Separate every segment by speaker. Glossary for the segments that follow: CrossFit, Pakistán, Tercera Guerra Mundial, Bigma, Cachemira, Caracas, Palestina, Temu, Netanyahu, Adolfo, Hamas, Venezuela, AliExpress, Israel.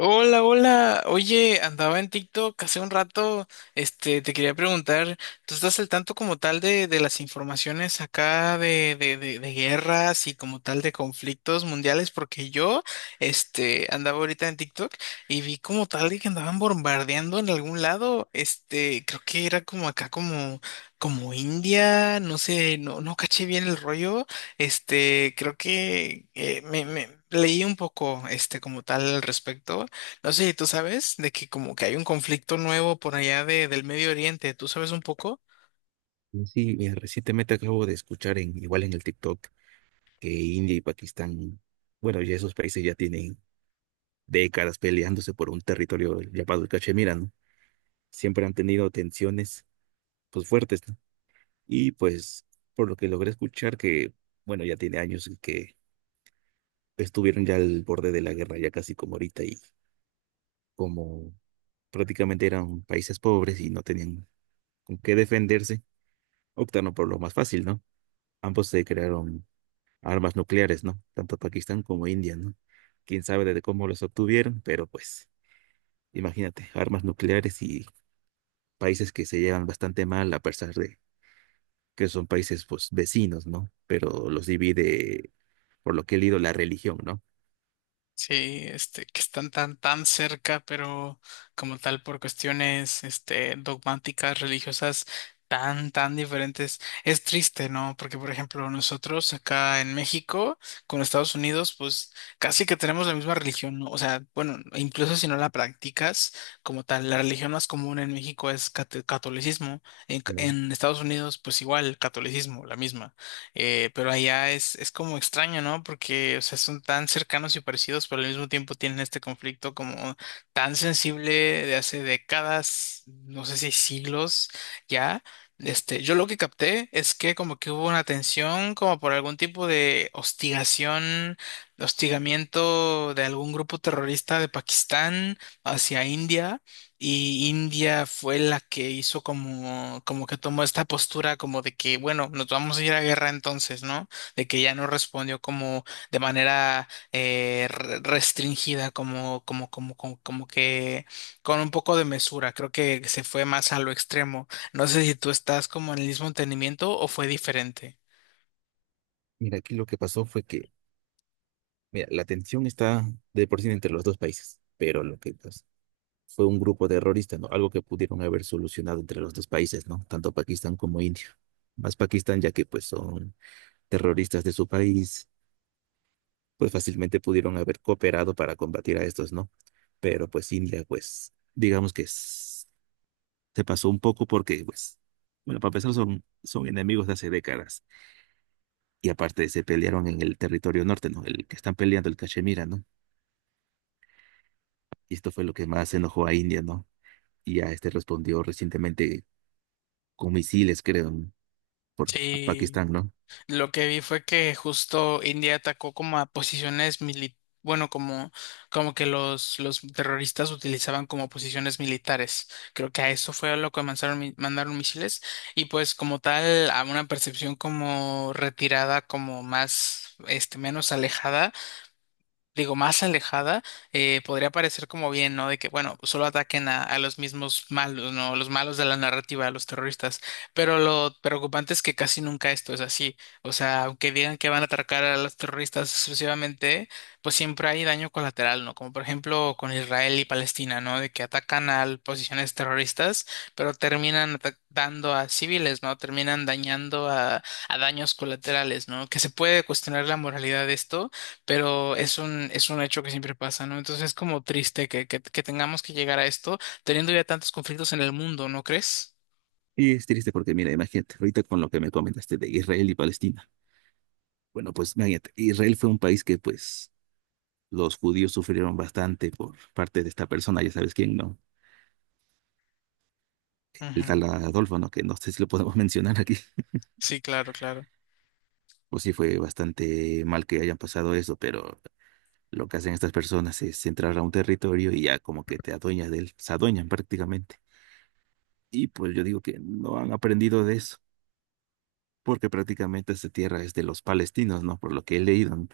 Speaker 1: Hola, hola. Oye, andaba en TikTok hace un rato. Te quería preguntar, ¿tú estás al tanto como tal de las informaciones acá de guerras y como tal de conflictos mundiales? Porque yo andaba ahorita en TikTok y vi como tal de que andaban bombardeando en algún lado. Creo que era como acá como India, no sé, no caché bien el rollo. Creo que me leí un poco, como tal al respecto, no sé. ¿Tú sabes de que como que hay un conflicto nuevo por allá del Medio Oriente? ¿Tú sabes un poco?
Speaker 2: Sí, recientemente acabo de escuchar en, igual en el TikTok que India y Pakistán, bueno, ya esos países ya tienen décadas peleándose por un territorio llamado el Cachemira, ¿no? Siempre han tenido tensiones, pues fuertes, ¿no? Y pues, por lo que logré escuchar que, bueno, ya tiene años que estuvieron ya al borde de la guerra, ya casi como ahorita, y como prácticamente eran países pobres y no tenían con qué defenderse, optaron por lo más fácil, ¿no? Ambos se crearon armas nucleares, ¿no? Tanto Pakistán como India, ¿no? Quién sabe desde cómo los obtuvieron, pero pues, imagínate, armas nucleares y países que se llevan bastante mal a pesar de que son países pues vecinos, ¿no? Pero los divide, por lo que he leído, la religión, ¿no?
Speaker 1: Sí, que están tan cerca, pero como tal por cuestiones, dogmáticas, religiosas, tan diferentes. Es triste, ¿no? Porque, por ejemplo, nosotros acá en México, con Estados Unidos, pues casi que tenemos la misma religión, ¿no? O sea, bueno, incluso si no la practicas como tal, la religión más común en México es catolicismo.
Speaker 2: Bueno,
Speaker 1: En Estados Unidos, pues igual, catolicismo, la misma. Pero allá es como extraño, ¿no? Porque, o sea, son tan cercanos y parecidos, pero al mismo tiempo tienen este conflicto como tan sensible de hace décadas, no sé si siglos ya. Yo lo que capté es que como que hubo una tensión, como por algún tipo de hostigación, hostigamiento de algún grupo terrorista de Pakistán hacia India. Y India fue la que hizo como, como que tomó esta postura como de que, bueno, nos vamos a ir a guerra entonces, ¿no? De que ya no respondió como de manera restringida, como que con un poco de mesura. Creo que se fue más a lo extremo. No sé si tú estás como en el mismo entendimiento o fue diferente.
Speaker 2: mira, aquí lo que pasó fue que, mira, la tensión está de por sí entre los dos países, pero lo que pues, fue un grupo terrorista, ¿no? Algo que pudieron haber solucionado entre los dos países, ¿no? Tanto Pakistán como India. Más Pakistán, ya que pues son terroristas de su país, pues fácilmente pudieron haber cooperado para combatir a estos, ¿no? Pero pues India, pues digamos que se pasó un poco porque, pues, bueno, para empezar son enemigos de hace décadas y aparte se pelearon en el territorio norte, ¿no? El que están peleando, el Cachemira, ¿no? Y esto fue lo que más enojó a India, ¿no? Y a este respondió recientemente con misiles, creo, ¿no? Por a
Speaker 1: Sí.
Speaker 2: Pakistán, ¿no?
Speaker 1: Lo que vi fue que justo India atacó como a posiciones bueno, como, como que los terroristas utilizaban como posiciones militares. Creo que a eso fue a lo que mandaron, mandaron misiles y pues como tal a una percepción como retirada, como más, menos alejada, digo, más alejada. Podría parecer como bien, ¿no? De que, bueno, pues, solo ataquen a los mismos malos, ¿no? Los malos de la narrativa, a los terroristas. Pero lo preocupante es que casi nunca esto es así. O sea, aunque digan que van a atacar a los terroristas exclusivamente, pues siempre hay daño colateral, ¿no? Como por ejemplo con Israel y Palestina, ¿no? De que atacan a posiciones terroristas, pero terminan atacando a civiles, ¿no? Terminan dañando a daños colaterales, ¿no? Que se puede cuestionar la moralidad de esto, pero es un hecho que siempre pasa, ¿no? Entonces es como triste que que tengamos que llegar a esto teniendo ya tantos conflictos en el mundo, ¿no crees?
Speaker 2: Y es triste porque, mira, imagínate, ahorita con lo que me comentaste de Israel y Palestina. Bueno, pues imagínate, Israel fue un país que pues los judíos sufrieron bastante por parte de esta persona, ya sabes quién, ¿no? El
Speaker 1: Ujú.
Speaker 2: tal Adolfo, ¿no? Que no sé si lo podemos mencionar aquí.
Speaker 1: Sí, claro, claro.
Speaker 2: Pues sí, fue bastante mal que hayan pasado eso, pero lo que hacen estas personas es entrar a un territorio y ya como que te adueñas de él, se adueñan prácticamente. Y pues yo digo que no han aprendido de eso, porque prácticamente esta tierra es de los palestinos, ¿no? Por lo que he leído, ¿no?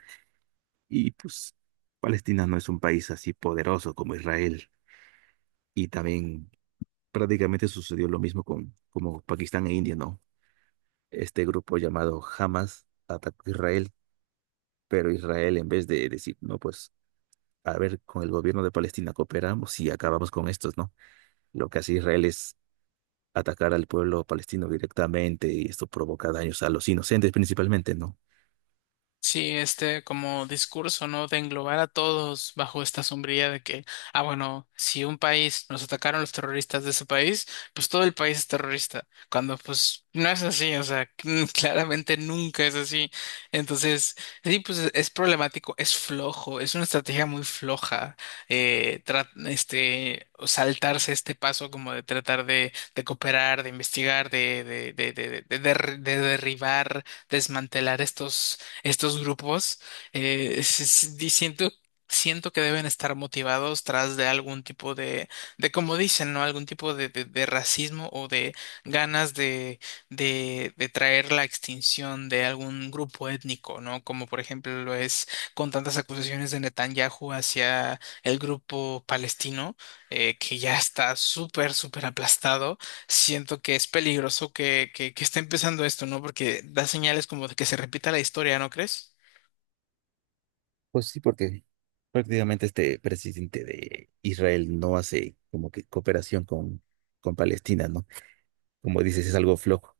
Speaker 2: Y pues Palestina no es un país así poderoso como Israel. Y también prácticamente sucedió lo mismo con como Pakistán e India, ¿no? Este grupo llamado Hamas atacó a Israel, pero Israel en vez de decir, no, pues a ver, con el gobierno de Palestina cooperamos y acabamos con estos, ¿no? Lo que hace Israel es atacar al pueblo palestino directamente y esto provoca daños a los inocentes principalmente, ¿no?
Speaker 1: Sí, este como discurso, ¿no? De englobar a todos bajo esta sombrilla de que, ah, bueno, si un país nos atacaron los terroristas de ese país, pues todo el país es terrorista, cuando pues no es así, o sea, claramente nunca es así. Entonces, sí, pues es problemático, es flojo, es una estrategia muy floja. O saltarse este paso como de tratar de cooperar, de investigar, de derribar, desmantelar estos grupos. Siento, siento que deben estar motivados tras de algún tipo de como dicen, ¿no? Algún tipo de racismo o de ganas de traer la extinción de algún grupo étnico, ¿no? Como por ejemplo lo es con tantas acusaciones de Netanyahu hacia el grupo palestino, que ya está súper, súper aplastado. Siento que es peligroso que que esté empezando esto, ¿no? Porque da señales como de que se repita la historia, ¿no crees?
Speaker 2: Pues sí, porque prácticamente este presidente de Israel no hace como que cooperación con Palestina, ¿no? Como dices, es algo flojo.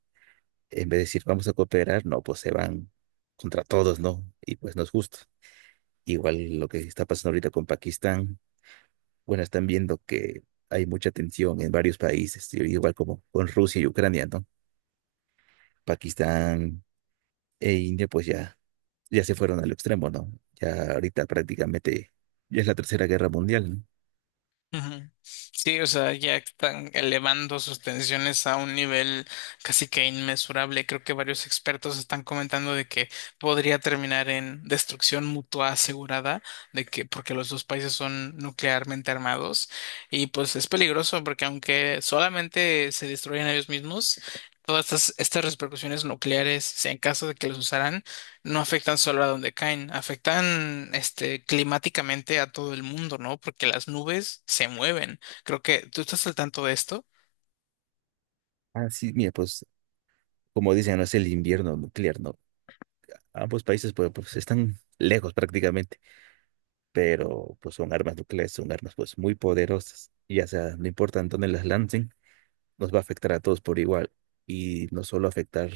Speaker 2: En vez de decir, vamos a cooperar, no, pues se van contra todos, ¿no? Y pues no es justo. Igual lo que está pasando ahorita con Pakistán, bueno, están viendo que hay mucha tensión en varios países, y igual como con Rusia y Ucrania, ¿no? Pakistán e India, pues ya, ya se fueron al extremo, ¿no? Ya ahorita prácticamente ya es la Tercera Guerra Mundial, ¿no?
Speaker 1: Ujú. Sí, o sea, ya están elevando sus tensiones a un nivel casi que inmesurable. Creo que varios expertos están comentando de que podría terminar en destrucción mutua asegurada, de que porque los dos países son nuclearmente armados y pues es peligroso porque aunque solamente se destruyen ellos mismos, todas estas repercusiones nucleares, si en caso de que los usaran, no afectan solo a donde caen, afectan este climáticamente a todo el mundo, ¿no? Porque las nubes se mueven. Creo que tú estás al tanto de esto.
Speaker 2: Ah, sí, mira, pues como dicen, no es el invierno nuclear, ¿no? Ambos países pues, pues están lejos prácticamente, pero pues son armas nucleares, son armas pues muy poderosas, y ya sea, no importa en dónde las lancen, nos va a afectar a todos por igual y no solo afectar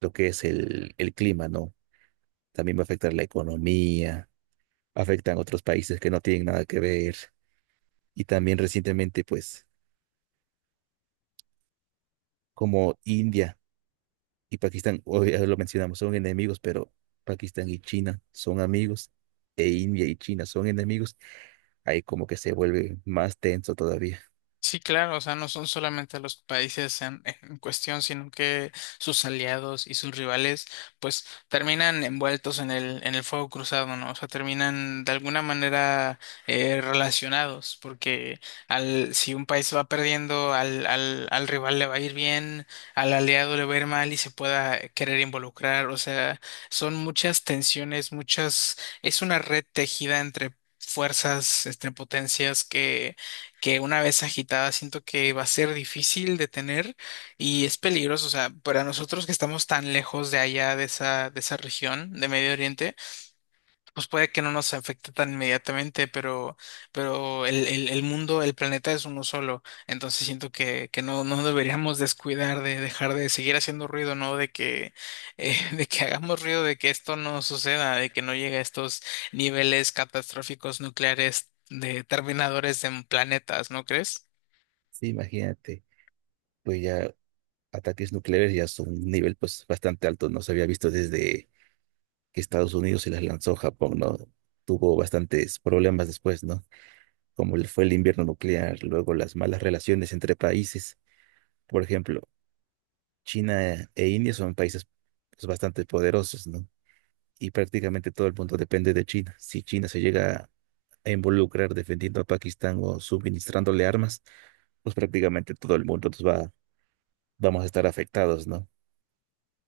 Speaker 2: lo que es el clima, ¿no? También va a afectar la economía, afectan otros países que no tienen nada que ver y también recientemente, pues, como India y Pakistán, hoy ya lo mencionamos, son enemigos, pero Pakistán y China son amigos e India y China son enemigos, ahí como que se vuelve más tenso todavía.
Speaker 1: Sí, claro, o sea, no son solamente los países en cuestión, sino que sus aliados y sus rivales, pues terminan envueltos en en el fuego cruzado, ¿no? O sea, terminan de alguna manera relacionados, porque si un país va perdiendo, al rival le va a ir bien, al aliado le va a ir mal y se pueda querer involucrar. O sea, son muchas tensiones, muchas, es una red tejida entre fuerzas, entre potencias que una vez agitada siento que va a ser difícil de tener y es peligroso. O sea, para nosotros que estamos tan lejos de allá, de esa región de Medio Oriente, pues puede que no nos afecte tan inmediatamente, pero el, el mundo, el planeta es uno solo. Entonces siento que no deberíamos descuidar de dejar de seguir haciendo ruido, ¿no? De que, de que hagamos ruido, de que esto no suceda, de que no llegue a estos niveles catastróficos nucleares, de terminadores en planetas, ¿no crees?
Speaker 2: Sí, imagínate, pues ya ataques nucleares ya son un nivel pues bastante alto, no se había visto desde que Estados Unidos se las lanzó a Japón, ¿no? Tuvo bastantes problemas después, ¿no? Como le fue el invierno nuclear, luego las malas relaciones entre países. Por ejemplo, China e India son países pues, bastante poderosos, ¿no? Y prácticamente todo el mundo depende de China. Si China se llega a involucrar defendiendo a Pakistán o suministrándole armas, pues prácticamente todo el mundo nos va, vamos a estar afectados, ¿no?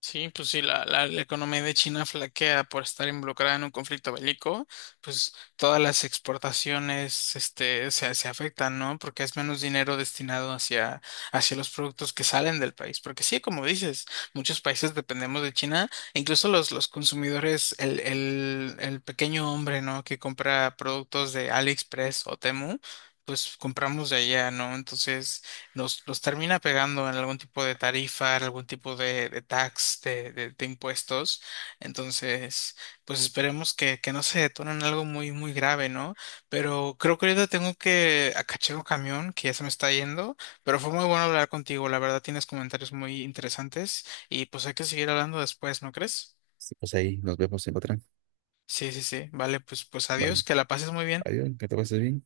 Speaker 1: Sí, pues sí, la economía de China flaquea por estar involucrada en un conflicto bélico, pues todas las exportaciones este, se afectan, ¿no? Porque es menos dinero destinado hacia, hacia los productos que salen del país. Porque sí, como dices, muchos países dependemos de China, e incluso los consumidores, el pequeño hombre, ¿no? Que compra productos de AliExpress o Temu, pues compramos de allá, ¿no? Entonces, nos los termina pegando en algún tipo de tarifa, en algún tipo de tax, de impuestos. Entonces, pues esperemos que no se detone en algo muy, muy grave, ¿no? Pero creo que ahorita tengo que acachar un camión que ya se me está yendo, pero fue muy bueno hablar contigo. La verdad, tienes comentarios muy interesantes y pues hay que seguir hablando después, ¿no crees?
Speaker 2: Sí, pues ahí nos vemos en otra.
Speaker 1: Sí, sí, sí. Vale, pues, pues adiós,
Speaker 2: Vale.
Speaker 1: que la pases muy bien.
Speaker 2: Adiós, que te pases bien.